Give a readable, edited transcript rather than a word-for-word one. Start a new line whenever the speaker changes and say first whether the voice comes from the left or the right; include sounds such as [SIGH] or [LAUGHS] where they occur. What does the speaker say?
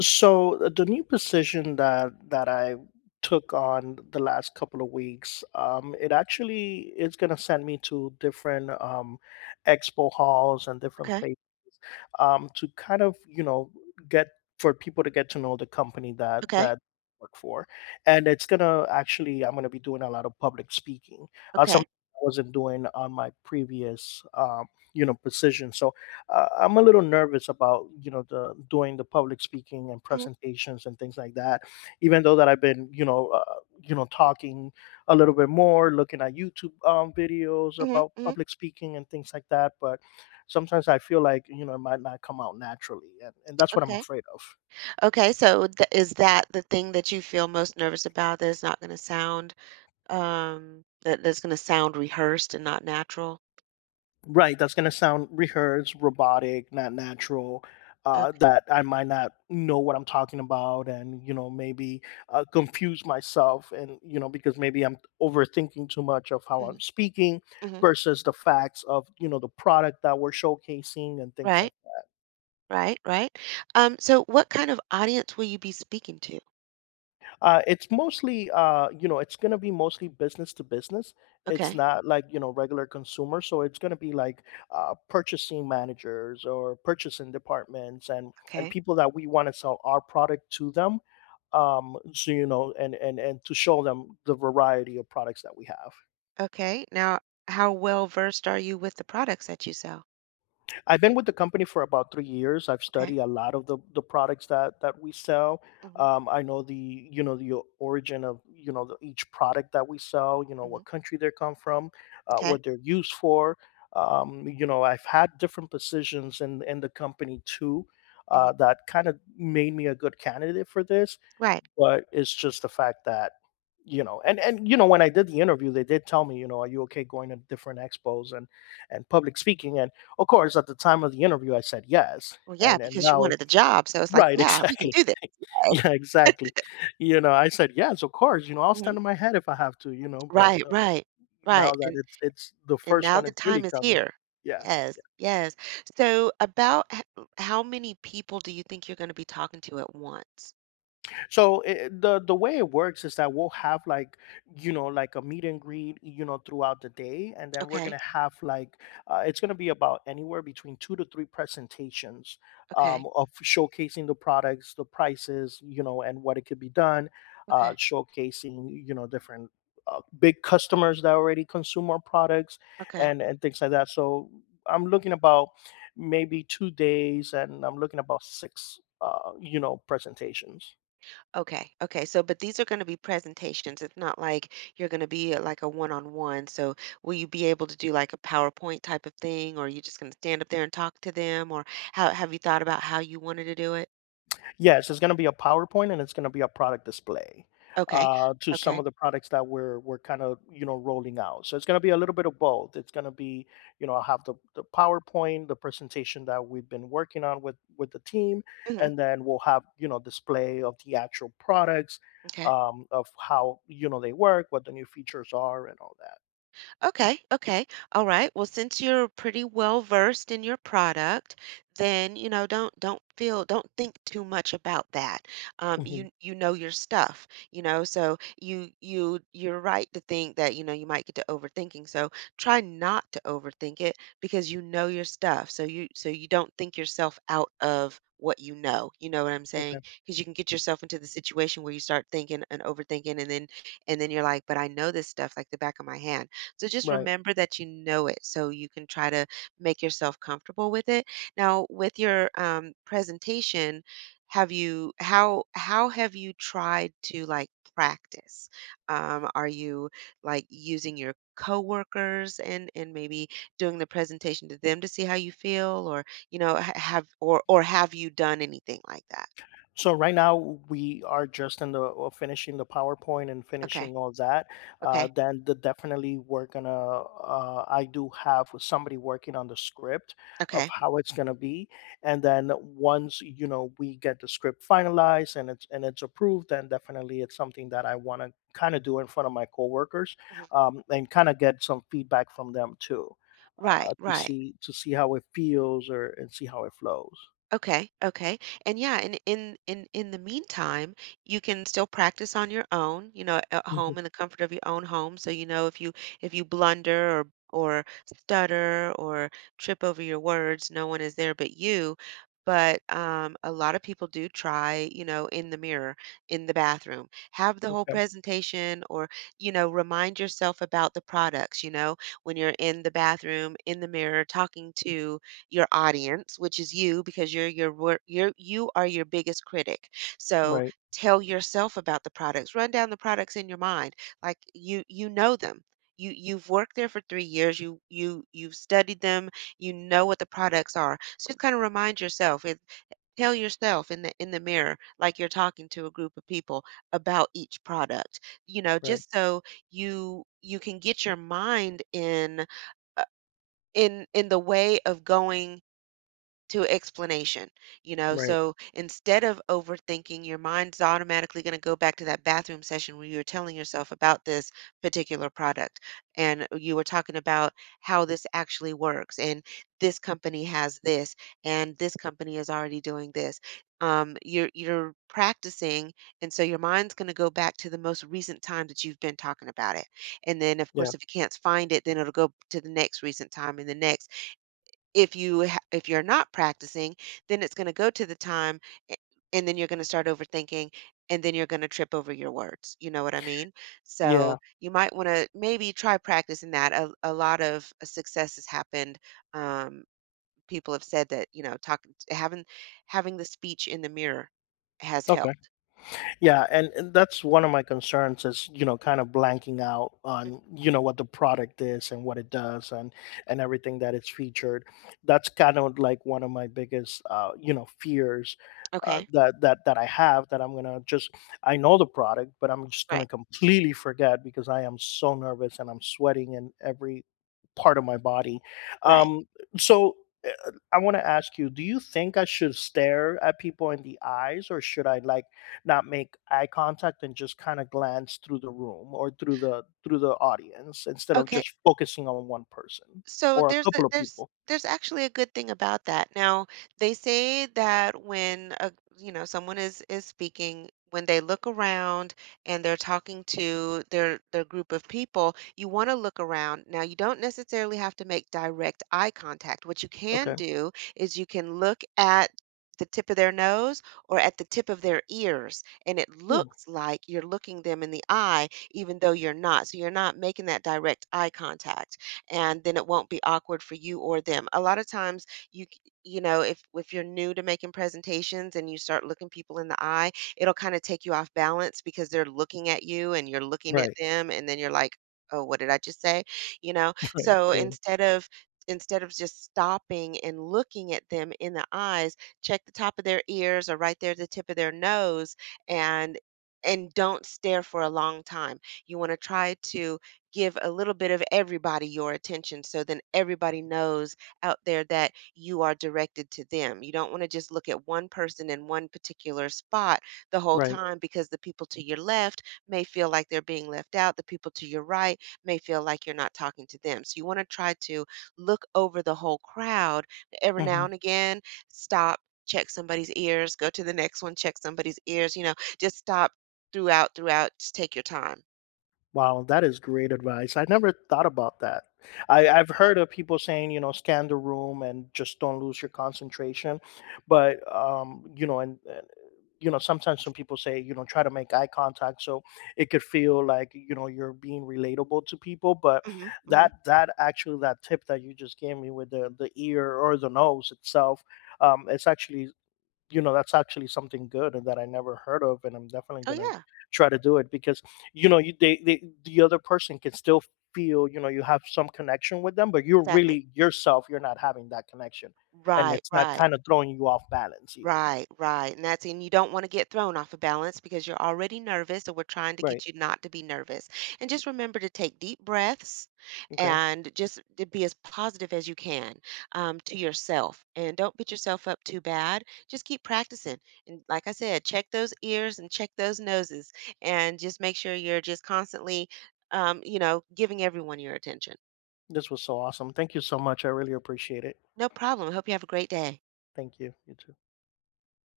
left: So the new position that I took on the last couple of weeks, it actually is going to send me to different expo halls and different
right: Okay.
left: places, to kind of get for people to get to know the company that
right: Okay.
left: that I work for, and it's gonna actually I'm gonna be doing a lot of public speaking, something
right: Okay.
left: I wasn't doing on my previous position. So I'm a little nervous about the doing the public speaking and
right: Mhm,
left: presentations and things like that. Even though that I've been talking a little bit more, looking at YouTube videos
right: mhm,
left: about
right: mhm.
left: public speaking and things like that, but sometimes I feel like it might not come out naturally, and that's what I'm
right: Okay.
left: afraid of.
right: Okay. So th is that the thing that you feel most nervous about that is not going to sound that's going to sound rehearsed and not natural?
left: Right, that's gonna sound rehearsed, robotic, not natural,
right: Okay.
left: that I might not know what I'm talking about and, you know, maybe, confuse myself and, you know, because maybe I'm overthinking too much of how I'm
right: Mhm,
left: speaking
right: mhm.
left: versus the facts of, you know, the product that we're showcasing and things like.
right: Right. Right. Right. So what kind of audience will you be speaking to?
left: It's mostly, you know, it's going to be mostly business to business. It's
right: Okay.
left: not like, you know, regular consumer. So it's going to be like purchasing managers or purchasing departments and
right: Okay.
left: people that we want to sell our product to them. So, you know, and to show them the variety of products that we have.
right: Okay. Now, how well versed are you with the products that you sell?
left: I've been with the company for about 3 years. I've
right: Okay.
left: studied a lot of the products that we sell.
right: Hmm.
left: I know the you know the origin of you know each product that we sell. You know
right: Hmm.
left: what country they come from,
right: Okay.
left: what they're used for. You know, I've had different positions in the company too.
right: Hmm.
left: That kind of made me a good candidate for this.
right: Right.
left: But it's just the fact that, you know, when I did the interview, they did tell me, you know, "Are you okay going to different expos and public speaking?" And, of course, at the time of the interview, I said, "Yes."
right: Well, yeah,
left: And
right: because you
left: now it.
right: wanted the job, so it's like,
left: Right, [LAUGHS]
right: yeah, we can
left: exactly.
right: do this.
left: Yeah, exactly. You know, I said, "Yes, of course, you know, I'll
right: Yes.
left: stand on my head if I have to," you know, but,
right: Right, right,
left: now
right: right,
left: that it's the
right: and
left: first
right: now
left: one
right: the
left: it's really
right: time is
left: coming.
right: here.
left: Yeah.
right: Yes, yes. So about h how many people do you think you're gonna be talking to at once?
left: So it, the way it works is that we'll have like like a meet and greet throughout the day and then we're
right: Okay,
left: gonna have like it's gonna be about anywhere between two to three presentations,
right: okay,
left: of showcasing the products, the prices, you know, and what it could be done.
right: okay,
left: Showcasing, you know, different big customers that already consume our products
right: okay,
left: and things like that. So I'm looking about maybe 2 days and I'm looking about six you know, presentations.
right: okay, okay, so but these are gonna be presentations, it's not like you're gonna be at, like, a one-on-one, so will you be able to do, like, a PowerPoint type of thing, or are you just gonna stand up there and talk to them, or how have you thought about how you wanted to do it?
left: Yes, it's gonna be a PowerPoint and it's gonna be a product display,
right: Okay,
left: to some
right: okay,
left: of the products that we're kind of, you know, rolling out. So it's gonna be a little bit of both. It's gonna be, you know, I'll have the PowerPoint, the presentation that we've been working on with the team,
right: mhm,
left: and then we'll have, you know, display of the actual products,
right: m'kay.
left: of how, you know, they work, what the new features are, and all that.
right: Okay, okay. All right. Well, since you're pretty well versed in your product, then, you know, don't think too much about that. Um,
left: Mhm.
right: you you know your stuff, you know, so you're right to think that, you know, you might get to overthinking. So try not to overthink it because you know your stuff. So you don't think yourself out of what you know. You know what I'm
left: Okay.
right: saying? Because you can get yourself into the situation where you start thinking and overthinking and then you're like, but I know this stuff like the back of my hand, so just
left: Right.
right: remember that you know it so you can try to make yourself comfortable with it. Now, with your presentation, have you how have you tried to practice? Are you like using your coworkers and maybe doing the presentation to them to see how you feel or you know ha- have or have you done anything like that?
left: So right now we are just in the finishing the PowerPoint and
right: Okay.
left: finishing all that.
right: Okay.
left: Then the, definitely we're gonna. I do have somebody working on the script of
right: Okay.
left: how it's gonna be, and then once you know we get the script finalized and it's approved, then definitely it's something that I want to kind of do in front of my coworkers,
right: Mhm.
left: and kind of get some feedback from them too,
right: Right, right.
left: to see how it feels or and see how it flows.
right: Okay, okay. And yeah, and in the meantime, you can still practice on your own, you know, at
left: Mhm,
right: home in the comfort of your own home. So you know if you blunder or stutter or trip over your words, no one is there but you. But a lot of people do try, you know, in the mirror, in the bathroom, have the whole
left: okay.
right: presentation or, you know, remind yourself about the products, you know, when you're in the bathroom, in the mirror, talking to your audience, which is you because you are your biggest critic. So
left: Right.
right: tell yourself about the products. Run down the products in your mind. Like you know them. You've worked there for 3 years. You've studied them. You know what the products are. So just kind of remind yourself and tell yourself in the mirror like you're talking to a group of people about each product. You know,
left: Right.
right: just so you can get your mind in uh, in the way of going to explanation, you know?
left: Right.
right: So instead of overthinking, your mind's automatically going to go back to that bathroom session where you were telling yourself about this particular product and you were talking about how this actually works and this company has this and this company is already doing this. You're practicing, and so your mind's going to go back to the most recent time that you've been talking about it. And then, of
left: Yeah.
right: course, if you can't find it, then it'll go to the next recent time and the next. If you're not practicing, then it's gonna go to the time, a and then you're gonna start overthinking, and then you're gonna trip over your words, you know what I mean? So,
left: Yeah.
right: you might wanna maybe try practicing that. A lot of success has happened, um, people have said that, you know, talking having the speech in the mirror has
left: Okay.
right: helped.
left: Yeah, and that's one of my concerns is, you know, kind of blanking out
right: Mm,
left: on, you know, what the product is and what it does and everything that it's featured. That's kind of like one of my biggest you know, fears, uh,
right: okay,
left: that that that I have, that I'm gonna just. I know the product, but I'm just
right: right,
left: gonna completely forget because I am so nervous and I'm sweating in every part of my body.
right: right.
left: Um, so I want to ask you, do you think I should stare at people in the eyes or should I like not make eye contact and just kind of glance through the room or through the audience instead of
right: Okay.
left: just focusing on one person
right: So
left: or a
right: there's a
left: couple of people?
right: there's actually a good thing about that. Now, they say that when a you know, someone is speaking, when they look around and they're talking to their group of people, you want to look around. Now, you don't necessarily have to make direct eye contact. What you can
left: Okay.
right: do is you can look at the tip of their nose or at the tip of their ears, and it
left: Hmm.
right: looks like you're looking them in the eye, even though you're not. So you're not making that direct eye contact and then it won't be awkward for you or them. A lot of times you know, if you're new to making presentations and you start looking people in the eye, it'll kind of take you off balance because they're looking at you and you're looking at
left: Right.
right: them and then you're like, "Oh, what did I just say?" You know.
left: [LAUGHS] Right.
right: So
left: Yeah.
right: instead of just stopping and looking at them in the eyes, check the top of their ears or right there at the tip of their nose and don't stare for a long time. You want to try to give a little bit of everybody your attention so then everybody knows out there that you are directed to them. You don't want to just look at one person in one particular spot the whole
left: Right.
right: time because the people to your left may feel like they're being left out. The people to your right may feel like you're not talking to them. So you want to try to look over the whole crowd every now
left: Mhm.
right: and again, stop. Check somebody's ears, go to the next one, check somebody's ears, you know, just stop just take your time.
left: Wow, that is great advice. I never thought about that. I've heard of people saying, you know, scan the room and just don't lose your concentration. But, you know, you know, sometimes some people say, you know, try to make eye contact. So it could feel like, you know, you're being relatable to people. But
right: Hmm. Hmm.
left: that actually, that tip that you just gave me with the ear or the nose itself, it's actually, you know, that's actually something good and that I never heard of, and I'm definitely
right: Oh,
left: gonna
right: yeah.
left: try to do it because, you know, you they the other person can still feel, you know, you have some connection with them, but you're
right: Exactly.
left: really yourself, you're not having that connection, and
right: Right,
left: it's not
right: right,
left: kind of throwing you off balance either.
right: right, right. And that's, and you don't want to get thrown off of balance because you're already nervous. So we're trying to
left: Right.
right: get you not to be nervous. And just remember to take deep breaths
left: Okay.
right: and just to be as positive as you can to yourself. And don't beat yourself up too bad. Just keep practicing. And like I said, check those ears and check those noses and just make sure you're just constantly, you know, giving everyone your attention.
left: This was so awesome. Thank you so much. I really appreciate it.
right: No problem. Hope you have a great day.
left: Thank you. You too.